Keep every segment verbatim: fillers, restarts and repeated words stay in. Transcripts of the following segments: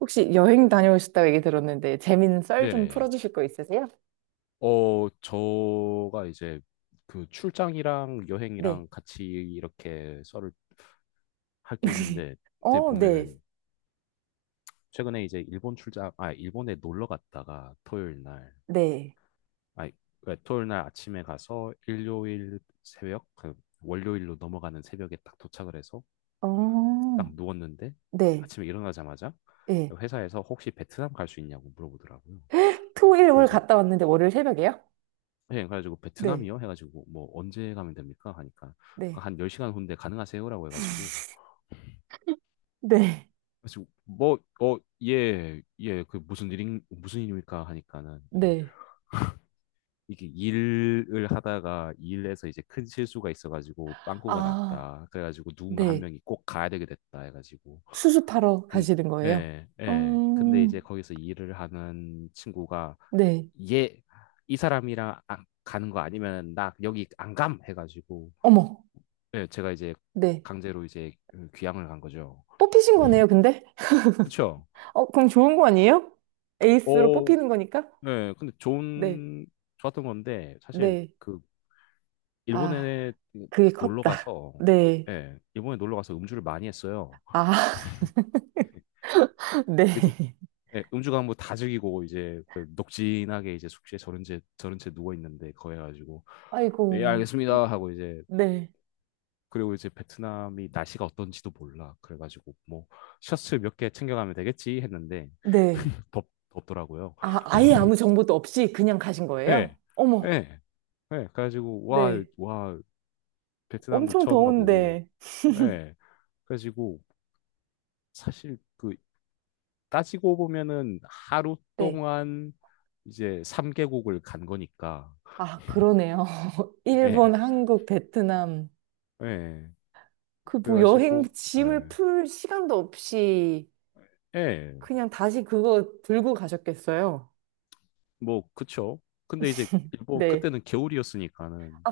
혹시 여행 다녀오셨다고 얘기 들었는데 재밌는 썰 좀 네네. 풀어주실 거 있으세요? 어, 저가 이제 그 출장이랑 네. 여행이랑 같이 이렇게 썰을 할 게 있는데, 그때 어, 네. 보면은 최근에 이제 일본 출장, 아, 일본에 놀러 갔다가 토요일 날, 네. 아, 토요일 날 아침에 가서 일요일 새벽, 그 월요일로 넘어가는 새벽에 딱 도착을 해서 어, 딱 누웠는데 네. 아침에 일어나자마자 예. 회사에서 혹시 베트남 갈 수 있냐고 물어보더라고요. 토일 월 그래서 갔다 왔는데 월요일 새벽에요? 예, 그래가지고 네. 베트남이요? 해가지고 뭐 언제 가면 됩니까? 하니까 그러니까 네. 한 열 시간 후인데 가능하세요라고 해가지고 네. 그래서 뭐 어, 예, 예, 그 무슨 일인 무슨 일입니까? 하니까는 이게 네. 이게 일을 하다가 일에서 이제 큰 실수가 있어가지고 빵꾸가 아, 났다. 그래가지고 누군가 한 네. 명이 꼭 가야 되게 됐다 해가지고 수습하러 근 가시는 거예요? 예, 예. 근데 음, 이제 거기서 일을 하는 친구가 네. 얘 이 사람이랑 안- 가는 거 아니면 나 여기 안 감 해가지고 어머. 네, 제가 이제 네. 강제로 이제 귀향을 간 거죠. 뽑히신 거네요, 근데? 그쵸? 어, 그럼 좋은 거 아니에요? 에이스로 오, 뽑히는 거니까? 네, 근데 네. 좋은, 좋았던 건데, 사실 네. 그, 아, 일본에 그게 그 놀러 컸다. 가서, 네. 예, 일본에 놀러 가서 음주를 많이 했어요. 아, 이제, 네. 예, 음주 가면 뭐다 즐기고, 이제, 그 녹진하게 이제 숙소에 저런 채, 저런 채 누워있는데, 거해 가지고, 아이고, 예, 알겠습니다. 하고 이제, 네. 그리고 이제 베트남이 날씨가 어떤지도 몰라. 그래가지고, 뭐, 셔츠 몇 개 챙겨가면 되겠지 했는데, 네. 덥, 덥더라고요. 아, 아예 아무 정보도 없이 그냥 가신 거예요? 예, 예, 어머, 예. 그래가지고 와, 네. 와, 베트남도 엄청 처음 가보고, 더운데. 예. 그래가지고 사실 그 따지고 보면은 하루 네. 동안 이제 삼 개국 간 거니까, 아, 그러네요. 예, 일본, 한국, 베트남. 예. 그 뭐 여행 그래가지고, 짐을 예, 풀 시간도 없이 예. 그냥 다시 그거 들고 가셨겠어요? 뭐 그쵸. 근데 이제 일본 네. 그때는 겨울이었으니까는 아,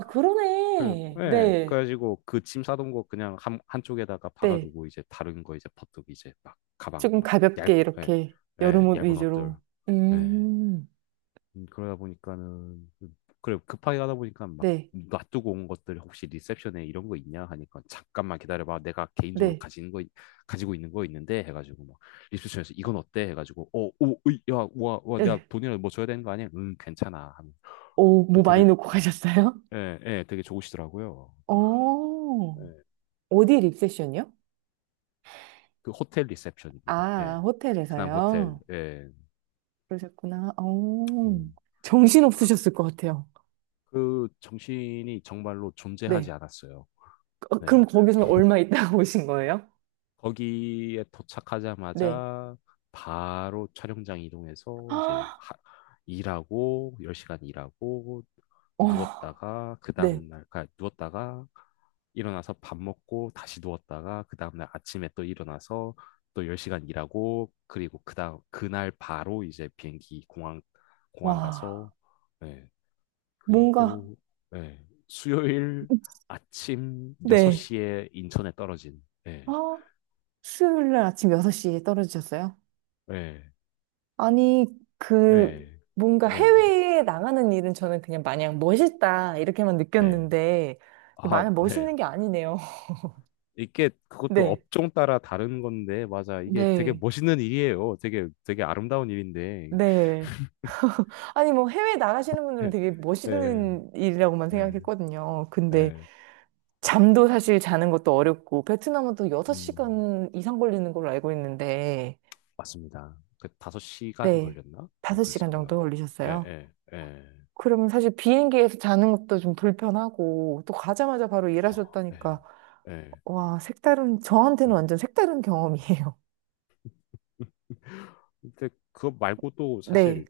그래, 그러네. 예, 네. 그래가지고 그 짐 싸던 거 그냥 한, 한쪽에다가 네. 박아두고 이제 다른 거 이제 퍼뜩 이제 막 가방 조금 막 얇, 가볍게 예, 이렇게 여름 예, 옷 얇은 옷들, 위주로. 예, 음, 음, 그러다 보니까는 그- 그래 급하게 가다 보니까 막 네. 놔두고 온 것들 혹시 리셉션에 이런 거 있냐 하니까 잠깐만 기다려봐 내가 개인적으로 네. 가지는 거 있- 가지고 있는 거 있는데 해가지고 막 리셉션에서 이건 어때 해가지고 어오야와와 내가 네. 돈이라도 뭐 줘야 되는 거 아니야? 응 괜찮아 하면 오, 그 뭐 많이 되게 놓고 음, 가셨어요? 예, 예, 되게 좋으시더라고요. 어, 예. 어디 립세션이요? 그 호텔 리셉션입니다. 아, 예. 베트남 호텔. 호텔에서요? 예. 그러셨구나. 어, 음, 정신 그, 없으셨을 것 같아요. 그 정신이 정말로 존재하지 네. 않았어요. 어, 네. 그럼 거기서는 얼마 있다가 오신 거예요? 거기에 네. 도착하자마자 바로 촬영장 이동해서 이제 아, 하- 일하고 열 시간 일하고 어, 누웠다가 그 네. 다음날 그 누웠다가 일어나서 밥 먹고 다시 누웠다가 그 다음날 아침에 또 일어나서 또 열 시간 일하고 그리고 그다음 그날 바로 이제 비행기 공항 공항 와, 가서 예, 뭔가, 그리고 예, 수요일 아침 네. 여섯 시에 인천에 떨어진 아, 예, 수요일 날 아침 여섯 시에 떨어지셨어요? 예, 아니, 그, 네. 뭔가 네네. 해외에 나가는 일은 저는 그냥 마냥 멋있다, 이렇게만 네. 느꼈는데, 이게 아, 마냥 네. 멋있는 게 아니네요. 이게 그것도 네, 업종 따라 다른 건데, 맞아. 이게 되게 네, 멋있는 일이에요. 되게, 되게 아름다운 일인데. 네. 아니, 뭐 해외 나가시는 분들은 예, 되게 예, 멋있는 일이라고만 예. 생각했거든요. 근데 예. 잠도 사실 자는 것도 어렵고, 베트남은 또 음, 여섯 시간 이상 걸리는 걸로 알고 있는데, 맞습니다. 그 다섯 시간 네, 걸렸나? 뭐 그랬을 다섯 시간 정도 거예요. 예, 걸리셨어요. 예, 예. 그러면 사실 비행기에서 자는 것도 좀 불편하고, 또 가자마자 바로 허, 예, 일하셨다니까. 예, 와, 색다른, 예. 저한테는 완전 색다른 경험이에요. 근데 그거 말고도 네. 사실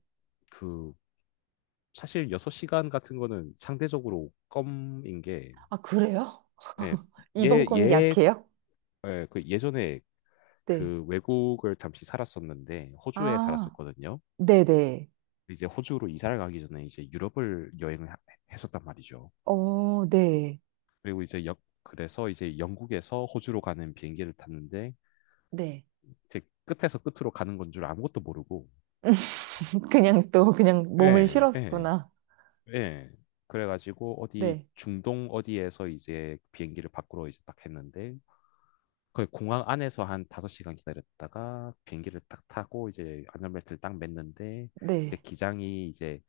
그, 사실 여섯 시간 같은 거는 상대적으로 껌인 게, 아, 그래요? 예, 이번 예, 건 예, 약해요? 예, 그 예전에 네. 그 외국을 잠시 살았었는데 호주에 아, 살았었거든요. 네네. 이제 호주로 이사를 가기 전에 이제 유럽을 여행을 하- 했었단 말이죠. 어, 네. 그리고 이제 역 그래서 이제 영국에서 호주로 가는 비행기를 탔는데 네. 제 끝에서 끝으로 가는 건 줄 아무것도 모르고 그냥 또, 그냥 몸을 예, 예, 실었구나. 예. 그래가지고 어디 네. 중동 어디에서 이제 비행기를 밖으로 이제 딱 했는데 그 공항 안에서 한 다섯 시간 기다렸다가 비행기를 딱 타고 이제 안전벨트를 딱 맸는데 이제 네. 기장이 이제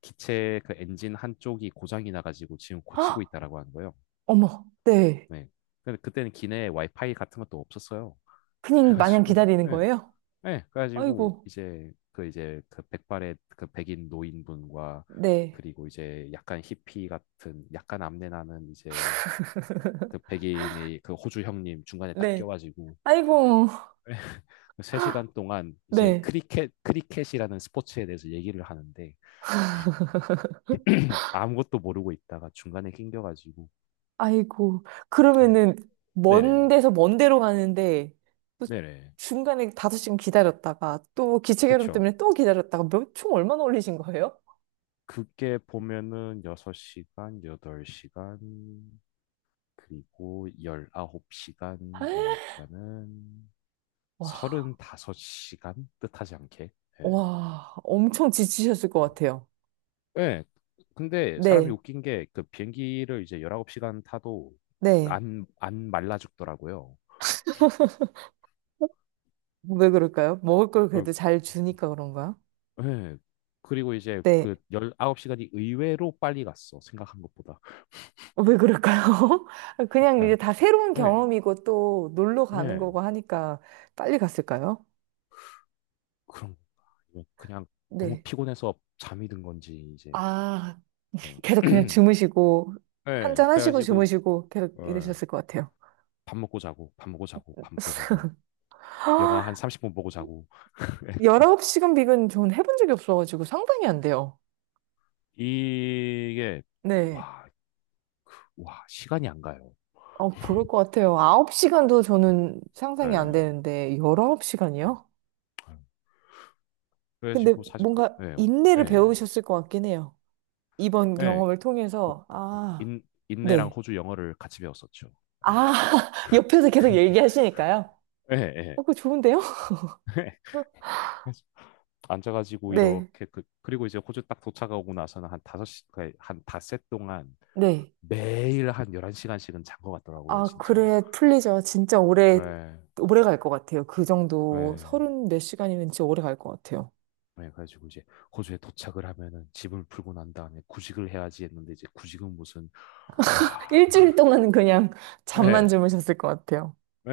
기체 그 엔진 한쪽이 고장이 나가지고 지금 고치고 헉! 있다라고 하는 거예요. 어머, 네. 네. 근데 그때는 기내에 와이파이 같은 것도 없었어요. 그냥 마냥 그래가지고, 기다리는 네. 거예요? 네. 그래가지고 아이고, 이제 그 이제 그 백발의 그 백인 노인분과 네. 그리고 이제 약간 히피 같은 약간 암내 나는 이제 그 백인의 그 호주 형님 중간에 딱 네. 껴가지고 아이고, 세 시간 동안 이제 네. 크리켓 크리켓이라는 스포츠에 대해서 얘기를 하는데 아무것도 모르고 있다가 중간에 낑겨가지고 아이고, 그러면은, 네. 먼 네네 데서 먼 데로 가는데, 또 네네 중간에 다섯 시간 기다렸다가, 또 기체결함 그쵸. 때문에 또 기다렸다가, 몇 총 얼마나 올리신 거예요? 그게 보면은 여섯 시간, 여덟 시간, 그리고 열아홉 시간이니까는 와, 서른다섯 시간? 뜻하지 않게. 예. 와, 엄청 지치셨을 것 어. 같아요. 예. 근데 사람이 네, 웃긴 게 그 비행기를 이제 열아홉 시간 타도 네. 안, 안 말라 죽더라고요. 왜 그럴까요? 먹을 걸 어, 그래도 잘 주니까 그런가요? 예. 그리고 이제 네. 그 열아홉 시간이 의외로 빨리 갔어. 생각한 것보다. 왜 그럴까요? 그냥 이제 그러니까요. 다 새로운 예. 경험이고 또 놀러 가는 예. 거고 하니까 빨리 갔을까요? 그런 건가? 아니면 그냥 너무 네. 피곤해서 잠이 든 건지 이제 아, 그냥 계속 그냥 주무시고 한 네, 잔하시고 그래가지고 주무시고 계속 어, 이러셨을 것 같아요. 밥 먹고 자고 밥 먹고 자고 밥 먹고 자고 영화 한 삼십 분 보고 자고 열아홉 시간 비근 저는 해본 적이 없어가지고 상상이 안 돼요. 이게 네. 와, 와 시간이 안 가요. 어, 부를 것 같아요. 아홉 시간도 네, 저는 상상이 안 되는데 네. 열아홉 시간이요? 근데 그래가지고 사실 그 뭔가 예. 인내를 예. 배우셨을 것 같긴 해요. 이번 예. 경험을 그 통해서 아, 인, 인내랑 네. 호주 영어를 같이 배웠었죠. 예. 아, 옆에서 계속 얘기하시니까요. 예. 예. 어, 그거 좋은데요? 앉아가지고 네. 이렇게 그 그리고 이제 호주 딱 도착하고 나서는 한 다섯 시 그러니까 한 닷새 동안 네. 매일 한 열한 시간씩은 잔 것 같더라고요, 아, 진짜. 그래, 풀리죠. 진짜 오래, 예. 오래 갈 것 같아요. 그 정도 예. 서른 몇 시간이면 진짜 오래 갈 것 같아요. 예, 그래가지고 이제 호주에 도착을 하면은 집을 풀고 난 다음에 구직을 해야지 했는데 이제 구직은 무슨 와. 일주일 동안은 그냥 잠만 예. 주무셨을 것 같아요. 예.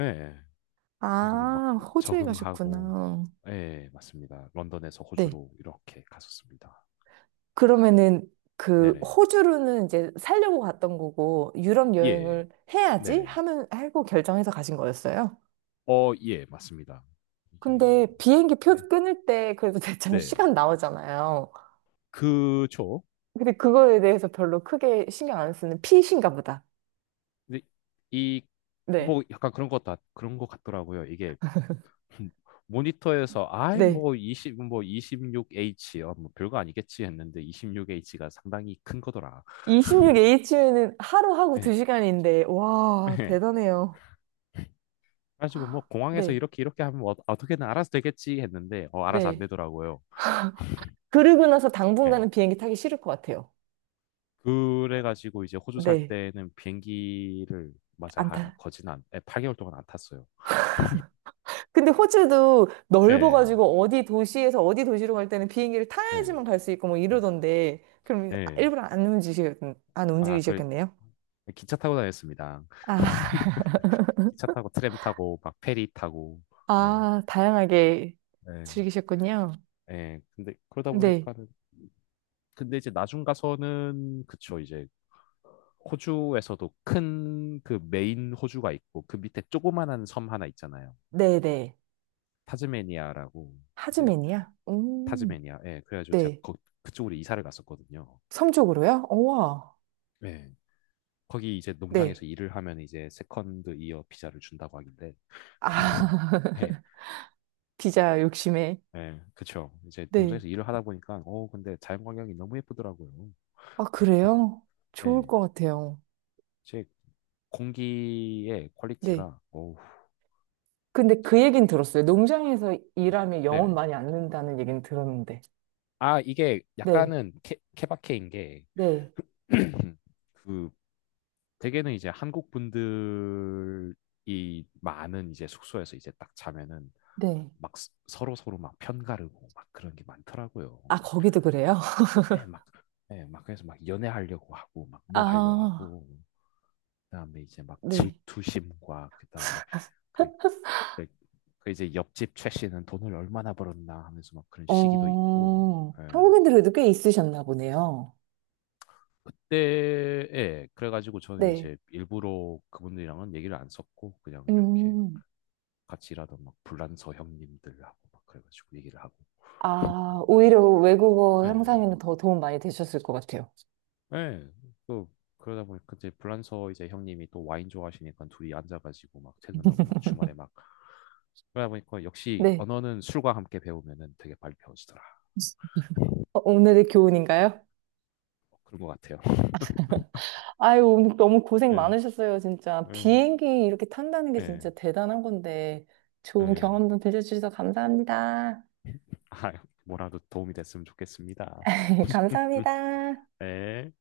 그래가지고 막 아, 호주에 적응하고 가셨구나. 예, 맞습니다. 런던에서 네. 호주로 이렇게 갔었습니다. 그러면은 그 네네. 호주로는 이제 살려고 갔던 거고 유럽 예. 여행을 해야지 네네. 하면 하고 결정해서 가신 거였어요. 어, 예, 맞습니다. 이게 근데 비행기 표 네. 끊을 때 그래도 대충 네. 시간 나오잖아요. 그쵸. 근데 그거에 대해서 별로 크게 신경 안 쓰는 피신가 보다. 근데 이, 네. 뭐, 약간 그런 것 같, 그런 것 같더라고요. 이게, 모니터에서, 아이, 네. 뭐, 이십 뭐, 이십육 시간, 어, 뭐, 별거 아니겠지 했는데, 이십육 에이치가 상당히 큰 거더라. 이십육 에이치는 하루하고 예, 두 시간인데, 와, 예. 대단해요. 그래가지고, 뭐, 공항에서 네, 이렇게, 이렇게 하면 어, 어떻게든 알아서 되겠지 했는데, 어, 알아서 안 네. 되더라고요. 그러고 나서 예. 당분간은 비행기 타기 싫을 것 같아요. 그래가지고, 이제 호주 살 네, 때는 비행기를, 맞아, 안 한, 타. 거진 한, 예, 팔 개월 동안 안 탔어요. 근데 호주도 예, 넓어가지고 어디 도시에서 어디 도시로 갈 때는 비행기를 예, 타야지만 갈 수 있고 뭐 예. 이러던데, 그럼 예. 일부러 안 움직이셨, 안 아, 그 움직이셨겠네요? 기차 타고 다녔습니다. 아, 기차 타고 트램 타고 막 페리 타고. 예. 아, 다양하게 예. 즐기셨군요. 예. 근데 그러다 네, 보니까는 근데 이제 나중 가서는 그쵸 이제 호주에서도 큰 그 메인 호주가 있고 그 밑에 조그만한 섬 하나 있잖아요. 네네. 타즈메니아라고 이제 하즈맨이야? 음, 타즈메니아. 예. 그래가지고 제가 네. 거, 그쪽으로 이사를 갔었거든요. 섬 쪽으로요? 우와. 예. 거기 이제 네. 농장에서 일을 하면 이제 세컨드 이어 비자를 준다고 하길래 예. 아, 피자 욕심에. 예, 그쵸. 이제 네. 농장에서 일을 하다 보니까, 어, 근데 자연 광경이 너무 예쁘더라고요. 아, 그래요? 좋을 예, 것 같아요. 제 공기의 네. 퀄리티가, 어 근데 그 얘긴 들었어요. 농장에서 일하면 영혼 네네. 많이 안 는다는 얘긴 들었는데. 아, 이게 네. 약간은 케, 케바케인 게, 네. 그, 대개는 이제 한국 분들이 많은 이제 숙소에서 이제 딱 자면은 네. 막 스- 서로 서로 막 편가르고 막 그런 게 많더라고요. 아, 막, 거기도 그래요? 예, 막, 예, 막 그래서 막 연애하려고 하고 막 뭐 하려고 아, 하고 그다음에 이제 막 네. 질투심과 그다음에 그, 그, 그 이제 옆집 최 씨는 돈을 얼마나 벌었나 하면서 막 그런 시기도 있고 어, 예. 한국인들도 꽤 있으셨나 보네요. 그때에 그래가지고 저는 네. 이제 일부러 그분들이랑은 얘기를 안 썼고 그냥 이렇게 음. 같이 일하던 막 불란서 형님들하고 막 그래가지고 얘기를 하고 아, 오히려 외국어 예. 향상에는 더 도움 많이 되셨을 것 같아요. 예. 그 그러다 보니까 그때 불란서 이제 형님이 또 와인 좋아하시니까 둘이 앉아가지고 막 퇴근하고 막 주말에 막 그러다 보니까 역시 네. 언어는 술과 함께 배우면은 되게 빨리 배워지더라고요. 어, 오늘의 교훈인가요? 어, 그런 것 같아요. 아유, 오늘 너무 고생 네, 많으셨어요, 진짜. 네, 비행기 이렇게 탄다는 게 네, 진짜 대단한 건데, 좋은 네. 경험도 들려주셔서 감사합니다. 아, 뭐라도 도움이 됐으면 좋겠습니다. 감사합니다. 네.